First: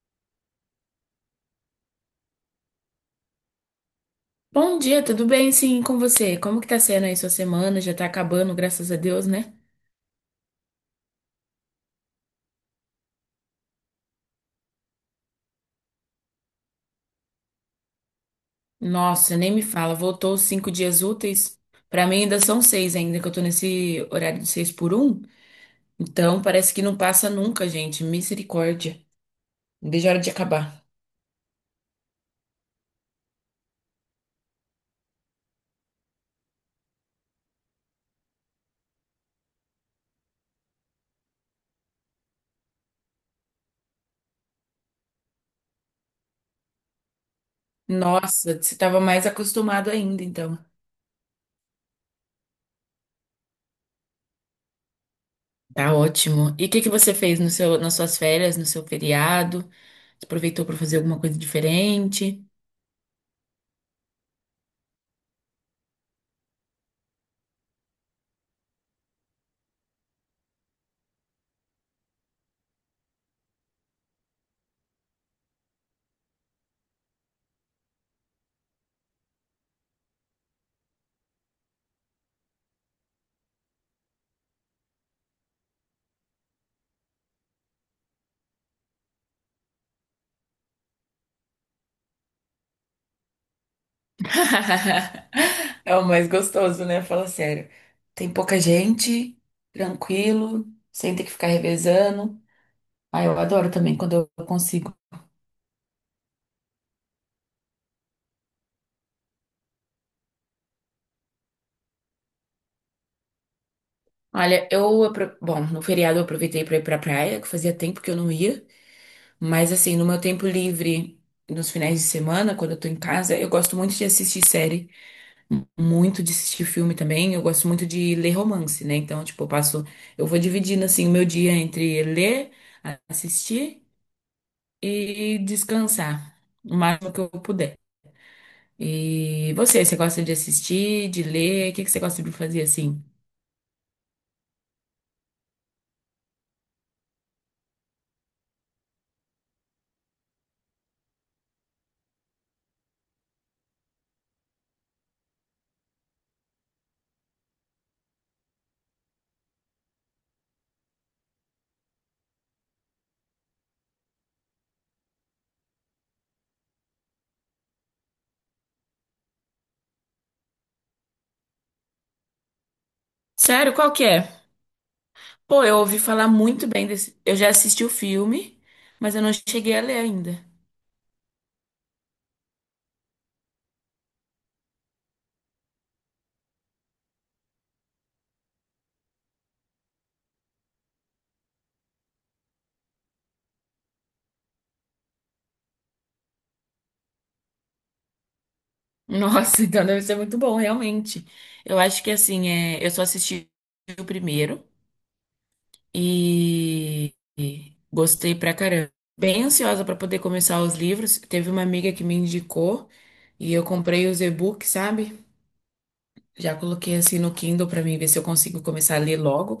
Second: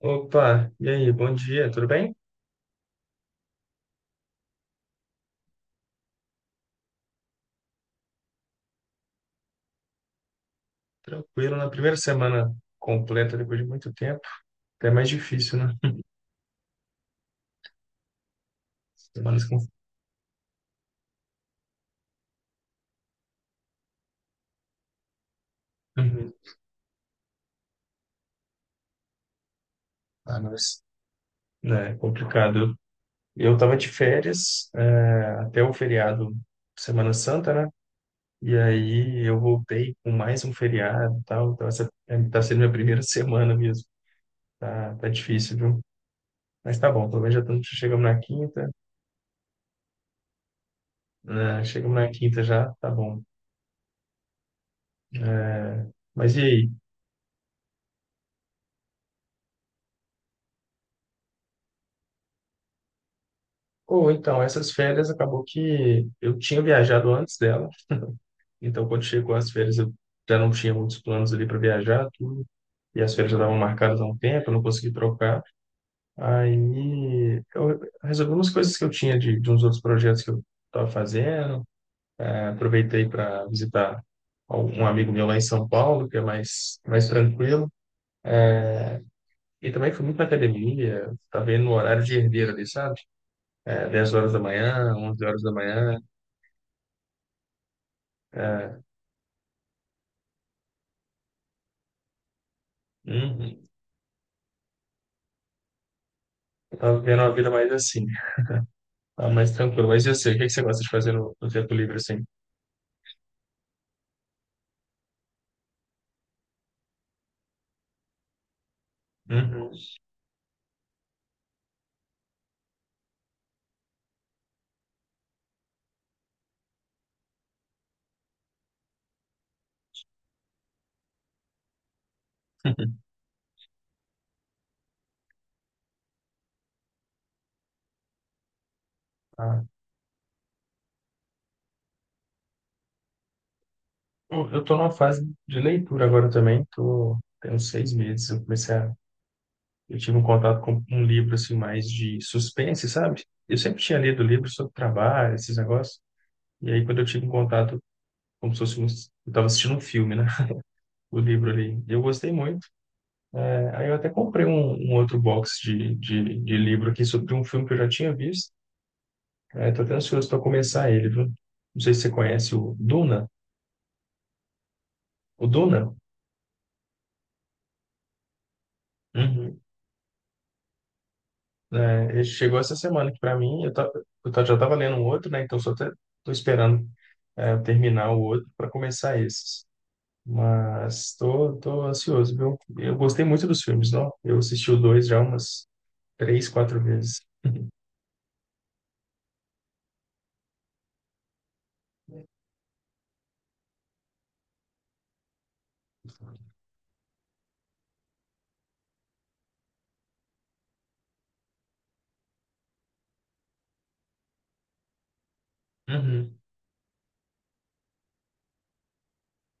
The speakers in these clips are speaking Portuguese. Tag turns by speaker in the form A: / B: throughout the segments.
A: Opa, e aí, bom dia, tudo bem?
B: Bom dia, tudo bem? Sim, com você? Como que tá sendo aí sua semana? Já tá acabando, graças a Deus, né?
A: Tranquilo, na primeira semana completa, depois de muito tempo, até mais difícil, né?
B: Nossa,
A: Semanas
B: nem
A: com...
B: me fala, voltou os cinco dias úteis. Pra mim ainda são seis ainda, que eu tô nesse horário de seis por um.
A: Uhum.
B: Então parece que não passa nunca, gente. Misericórdia. Não vejo a hora de
A: Ah, mas,
B: acabar.
A: né, é complicado. Eu tava de férias, até o feriado Semana Santa, né? E aí eu voltei com mais um feriado e tal, então tá sendo minha primeira semana mesmo, tá difícil, viu? Mas tá bom, pelo menos já estamos, chegamos na
B: Nossa,
A: quinta,
B: você tava mais acostumado ainda, então.
A: né? Chegamos na quinta já, tá bom. É,
B: Tá
A: mas e
B: ótimo. E o
A: aí?
B: que que você fez no seu, nas suas férias, no seu feriado? Você aproveitou pra fazer alguma coisa diferente?
A: Ou então, essas férias acabou que eu tinha viajado antes dela, então quando chegou as férias eu já não tinha muitos planos ali para viajar, tudo, e as férias já estavam marcadas há um tempo, eu não consegui trocar. Aí eu resolvi umas coisas que eu tinha de uns outros projetos que eu estava fazendo, aproveitei para visitar um amigo meu lá em São Paulo, que é mais tranquilo. E também fui muito na academia, tá vendo no horário de herdeiro ali, sabe? É, 10 horas da manhã, 11 horas da
B: É
A: manhã.
B: o mais gostoso, né? Fala sério. Tem pouca gente, tranquilo, sem ter que ficar revezando. Ah, eu
A: Uhum.
B: adoro também quando eu consigo.
A: Tava vivendo uma vida mais assim, tá mais tranquilo. Mas eu sei, o que é que você gosta de fazer no tempo livre, assim?
B: Olha, bom, no feriado eu aproveitei pra ir pra praia, que fazia tempo que eu não ia, mas
A: Uhum.
B: assim, no meu tempo livre, nos finais de semana, quando eu tô em casa, eu gosto muito de assistir série, muito de assistir filme também, eu gosto muito de ler romance, né? Então, tipo, eu vou dividindo assim o meu dia entre ler, assistir e descansar o máximo que eu puder. E
A: Ah,
B: você, você gosta de assistir, de ler? O que que você gosta de fazer assim?
A: eu tô numa fase de leitura agora também, tô, tem uns 6 meses, eu tive um contato com um livro, assim, mais de suspense, sabe? Eu sempre tinha lido livros sobre trabalho, esses negócios, e aí quando eu tive um contato, como se fosse um, eu tava assistindo um filme, né? O livro ali, eu gostei muito. É, aí eu até comprei um outro box de livro aqui sobre um filme que eu já tinha visto. É, tô até ansioso para começar ele, viu? Não sei se você conhece o Duna.
B: Sério, qual que é?
A: O
B: Pô, eu
A: Duna?
B: ouvi falar muito bem desse. Eu já assisti o filme, mas eu não
A: Uhum.
B: cheguei a ler ainda.
A: É, ele chegou essa semana aqui para mim. Já estava lendo um outro, né? Então só até tô esperando eu terminar o outro para começar esses. Mas tô ansioso, viu? Eu gostei muito dos filmes, não? Eu assisti o dois já umas três, quatro vezes.
B: Nossa, então deve ser muito bom, realmente. Eu acho que assim, é... eu só assisti o primeiro e gostei pra caramba. Bem ansiosa pra poder começar os livros. Teve uma amiga que me indicou e eu comprei os e-books, sabe?
A: Uhum.
B: Já coloquei assim no Kindle pra mim ver se eu consigo começar a ler logo.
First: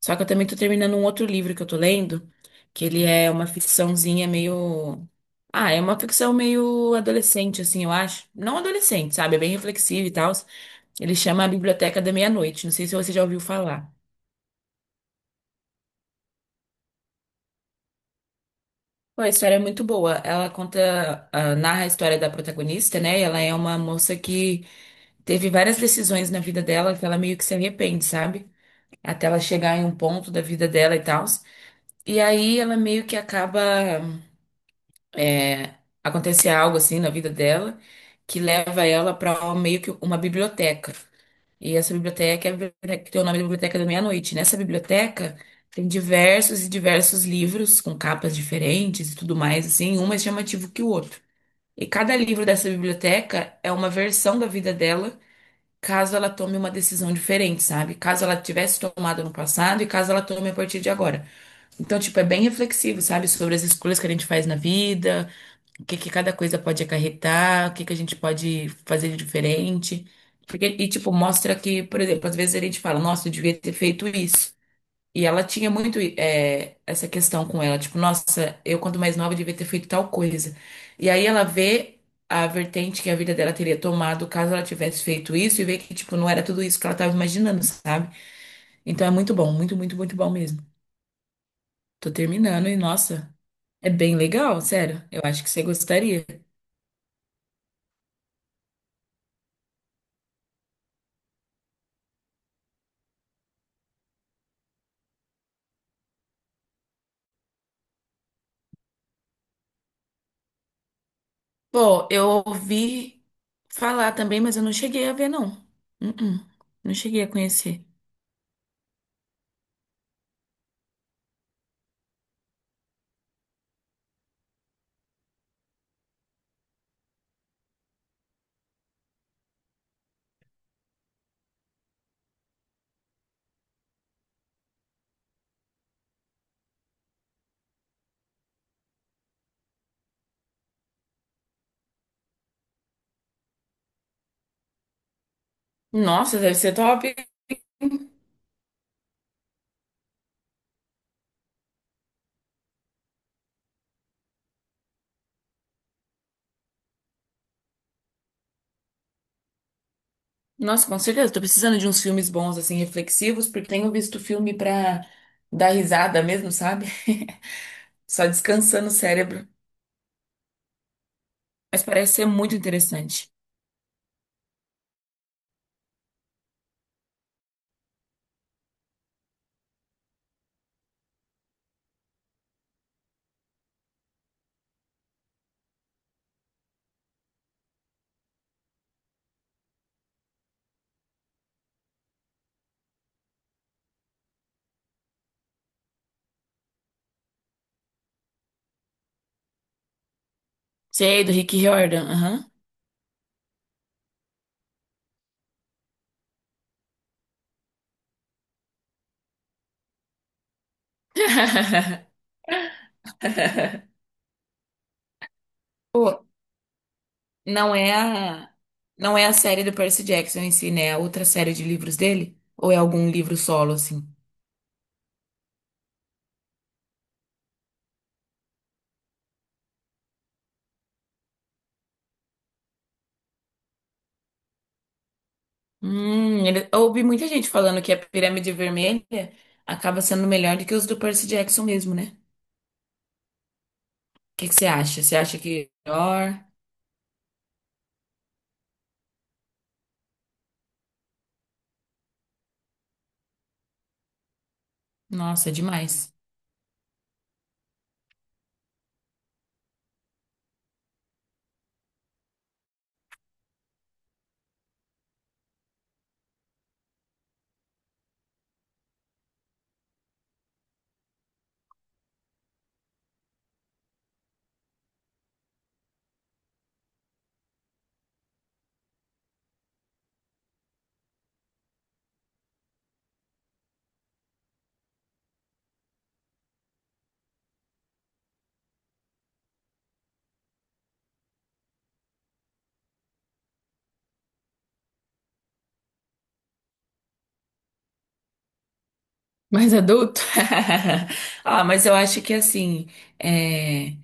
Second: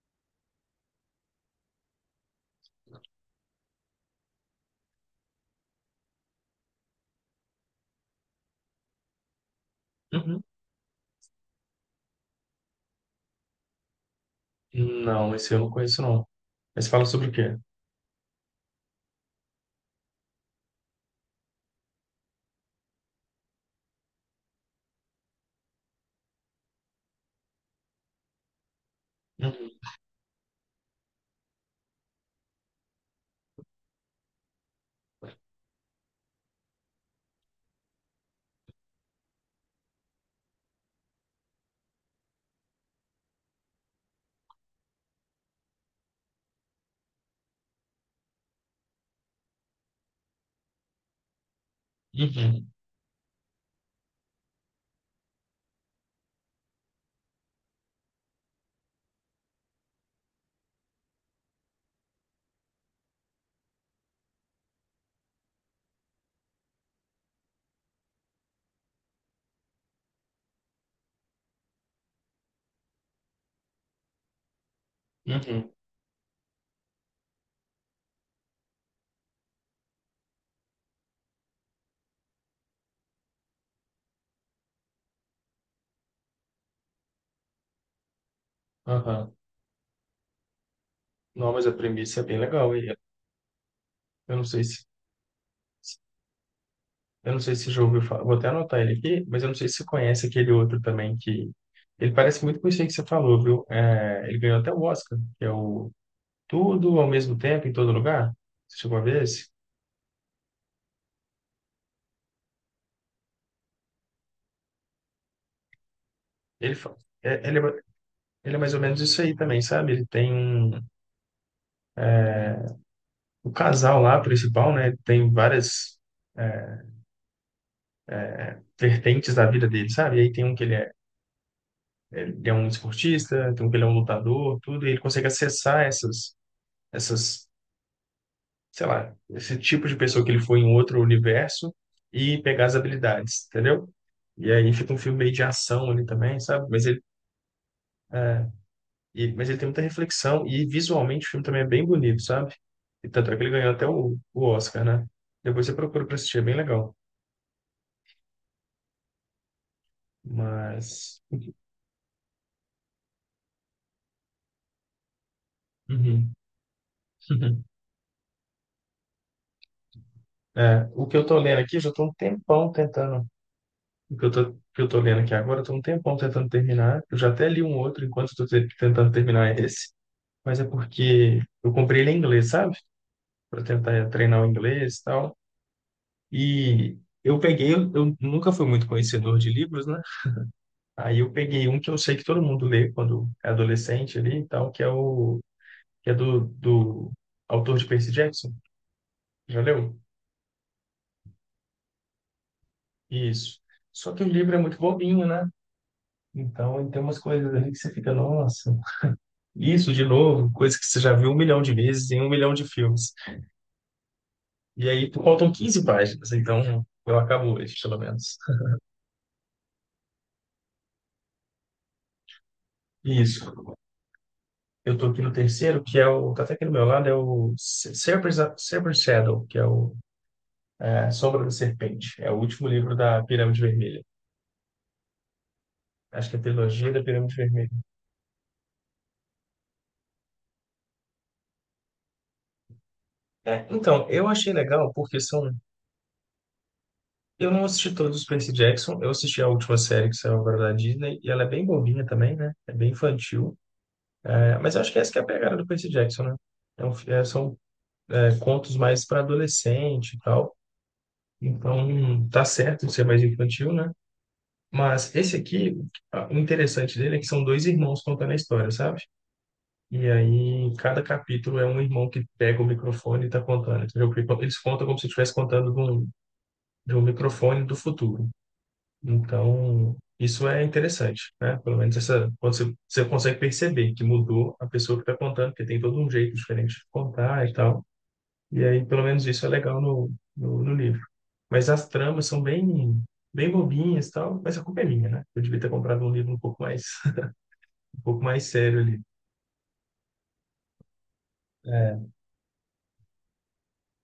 B: Só que eu também tô terminando um outro livro que eu tô lendo, que ele é uma ficçãozinha meio. Ah, é uma ficção meio adolescente, assim, eu acho. Não adolescente, sabe? É bem reflexivo e tal.
A: Uhum.
B: Ele chama A Biblioteca da Meia-Noite. Não sei se você já ouviu falar.
A: Não, esse eu não conheço, não. Mas fala sobre o quê?
B: Pô, a história é muito boa. Narra a história da protagonista, né? E ela é uma moça que teve várias decisões na vida dela que ela meio que se arrepende, sabe? Até ela
A: Uhum.
B: chegar em um ponto da vida dela e tal. E aí ela meio que acaba acontecer algo assim na vida dela que leva ela para meio que uma biblioteca. E essa biblioteca é a biblioteca que tem o nome da Biblioteca da Meia-Noite. Nessa biblioteca tem diversos e diversos livros com capas diferentes e tudo mais, assim, um mais chamativo que o outro. E cada livro dessa
A: Uhum.
B: biblioteca é uma versão da vida dela, caso ela tome uma decisão diferente, sabe? Caso ela tivesse tomado no passado e caso ela tome a partir de agora. Então, tipo, é bem reflexivo, sabe? Sobre as escolhas que a gente faz na vida, o que que cada coisa pode acarretar, o que que a gente pode fazer de diferente. Mostra que, por exemplo, às vezes a gente fala, nossa, eu devia ter feito isso. E ela tinha
A: Uhum.
B: muito, essa questão com ela, tipo, nossa, eu quando mais nova devia ter feito tal coisa. E aí ela vê a vertente que a vida dela teria tomado caso ela tivesse feito isso e vê que, tipo, não era tudo isso que ela tava imaginando, sabe? Então é muito
A: Aham.
B: bom, muito, muito, muito bom mesmo.
A: Não, mas a
B: Tô
A: premissa é bem
B: terminando
A: legal.
B: e, nossa. É bem
A: Eu não
B: legal,
A: sei se,
B: sério. Eu acho que você gostaria.
A: eu não sei se já ouviu falar. Vou até anotar ele aqui, mas eu não sei se você conhece aquele outro também que ele parece muito com isso aí que você falou, viu? É, ele ganhou até o Oscar, que é o Tudo ao Mesmo Tempo em Todo Lugar. Você chegou a ver esse?
B: Pô, eu ouvi falar também, mas eu não cheguei a ver, não. Uh-uh.
A: Ele, fa-
B: Não cheguei a
A: é, ele, é, ma-
B: conhecer.
A: ele é mais ou menos isso aí também, sabe? Ele tem um, o casal lá principal, né? Tem várias é, vertentes da vida dele, sabe? E aí tem um que ele é um esportista, tem um que ele é um lutador, tudo, e ele consegue acessar essas sei lá, esse tipo de pessoa que ele foi em outro universo e pegar as habilidades, entendeu? E aí fica um filme meio de ação ali
B: Nossa,
A: também,
B: deve
A: sabe?
B: ser top.
A: É, mas ele tem muita reflexão e visualmente o filme também é bem bonito, sabe? E tanto é que ele ganhou até o Oscar, né? Depois você procura pra assistir, é bem legal.
B: Nossa, com
A: Mas.
B: certeza. Tô precisando de uns filmes bons, assim, reflexivos, porque tenho visto filme pra dar risada
A: Uhum.
B: mesmo, sabe? Só descansando o cérebro.
A: É, o que eu tô lendo aqui, eu
B: Mas
A: já tô um
B: parece ser muito
A: tempão tentando.
B: interessante.
A: O que eu tô lendo aqui agora, eu tô um tempão tentando terminar. Eu já até li um outro enquanto eu tô tentando terminar esse. Mas é porque eu comprei ele em inglês, sabe? Para tentar treinar o inglês e tal. E eu peguei, eu nunca fui muito conhecedor de livros, né? Aí eu peguei um que eu sei que todo mundo lê quando é adolescente ali e tal, que é o que é do autor de Percy Jackson. Já leu?
B: Sei, do Rick Riordan. Aham.
A: Isso. Só que o livro é muito bobinho, né? Então, ele tem umas coisas ali que você fica, nossa, isso de novo, coisa que você já viu um milhão de vezes em um milhão de filmes. E aí, faltam 15
B: Pô,
A: páginas, então eu acabo hoje,
B: Não é
A: pelo menos.
B: a, não é a série do Percy Jackson em si, né? É outra série de livros dele? Ou é algum livro
A: Isso.
B: solo, assim?
A: Eu tô aqui no terceiro, que é o. Tá até aqui do meu lado, é o Serpent's Shadow, que é o a Sombra da Serpente. É o último livro da Pirâmide Vermelha. Acho que é a
B: Eu
A: trilogia da
B: ouvi muita
A: Pirâmide
B: gente
A: Vermelha.
B: falando que a Pirâmide Vermelha acaba sendo melhor do que os do Percy Jackson mesmo, né?
A: É, então,
B: O
A: eu
B: que
A: achei
B: que você
A: legal
B: acha? Você
A: porque
B: acha
A: são.
B: que é melhor?
A: Eu não assisti todos os Percy Jackson, eu assisti a última série que saiu agora da Disney, e ela é bem bobinha também, né? É bem infantil. É, mas eu acho que essa que é a
B: Nossa, é
A: pegada do Percy
B: demais.
A: Jackson, né? Então, são contos mais para adolescente e tal. Então, tá certo de ser mais infantil, né? Mas esse aqui, o interessante dele é que são dois irmãos contando a história, sabe? E aí, cada capítulo é um irmão que pega o microfone e está contando, entendeu? Porque eles contam como se estivesse contando de um microfone do futuro. Então, isso é interessante, né? Pelo menos essa, quando você consegue perceber que mudou a pessoa que está contando, porque tem todo um jeito diferente de contar e tal. E aí, pelo menos isso é legal no livro. Mas as tramas são bem bobinhas e tal, mas a culpa é minha, né? Eu devia ter comprado um livro um pouco mais, um pouco mais sério ali.
B: Mais adulto? Ah, mas eu
A: É.
B: acho que assim, é.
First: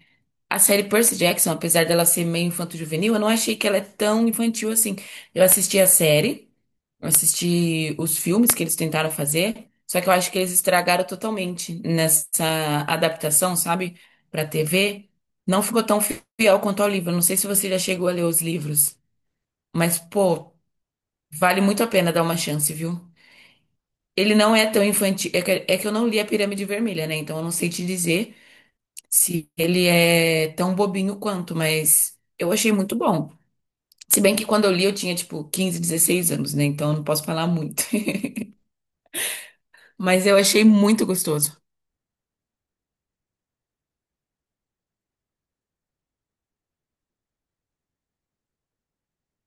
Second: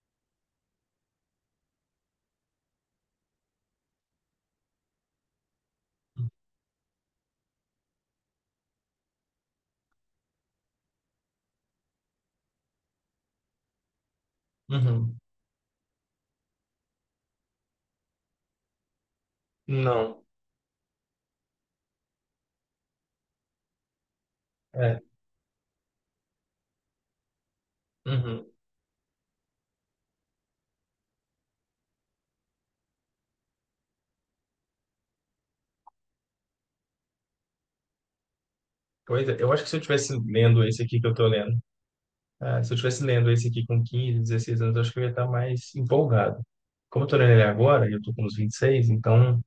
B: A série Percy Jackson, apesar dela ser meio infanto-juvenil, eu não achei que ela é tão infantil assim. Eu assisti a série, eu assisti os filmes que eles tentaram fazer, só que eu acho que eles estragaram totalmente nessa adaptação, sabe, pra TV.
A: Uhum.
B: Não ficou tão fiel quanto ao livro. Eu não sei se você já chegou a ler os livros, mas,
A: Não.
B: pô, vale muito a pena dar uma chance, viu? Ele não é tão
A: É.
B: infantil. É que eu não li a Pirâmide Vermelha, né? Então eu não sei te dizer
A: Uhum.
B: se ele é tão bobinho quanto, mas eu achei muito bom. Se bem que quando eu li eu tinha tipo 15, 16 anos, né? Então eu não posso falar muito.
A: Pois é, eu acho que se eu tivesse
B: Mas eu
A: lendo
B: achei
A: esse aqui
B: muito
A: que eu tô lendo,
B: gostoso.
A: ah, se eu tivesse lendo esse aqui com 15, 16 anos, eu acho que eu ia estar mais empolgado. Como eu tô lendo ele agora, e eu tô com uns 26 então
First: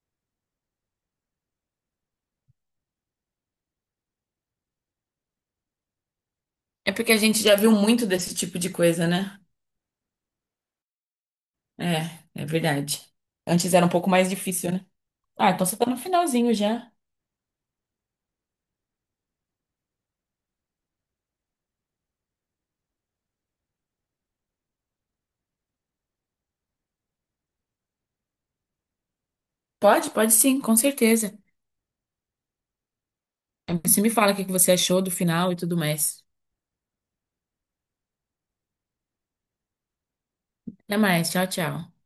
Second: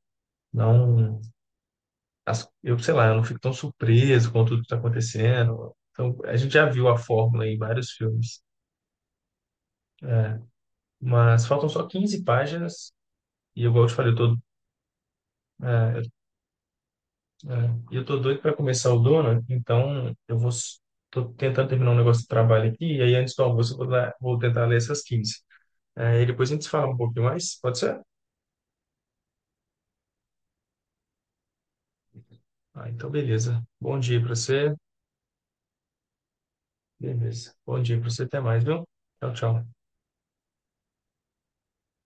A: não, eu sei lá, eu não fico tão surpreso com tudo que tá acontecendo. Então, a gente já viu
B: É
A: a
B: porque a gente
A: fórmula
B: já
A: em
B: viu
A: vários
B: muito desse
A: filmes.
B: tipo de coisa, né?
A: É, mas faltam só 15
B: É, é
A: páginas
B: verdade.
A: e
B: Antes
A: igual
B: era
A: eu
B: um
A: te
B: pouco
A: falei, eu
B: mais
A: tô,
B: difícil, né? Ah, então você tá no
A: é, é,
B: finalzinho já.
A: e eu tô doido para começar o Dona, então eu vou tô tentando terminar um negócio de trabalho aqui e aí antes do almoço eu vou, vou tentar ler essas quinze. É, e depois a gente se fala um pouquinho mais, pode ser?
B: Pode, pode sim, com certeza.
A: Ah, então beleza. Bom
B: Você me
A: dia
B: fala
A: para
B: o que que você
A: você.
B: achou do final e tudo mais.
A: Beleza. Bom dia para você, até mais, viu? Tchau, tchau.
B: Até mais, tchau, tchau.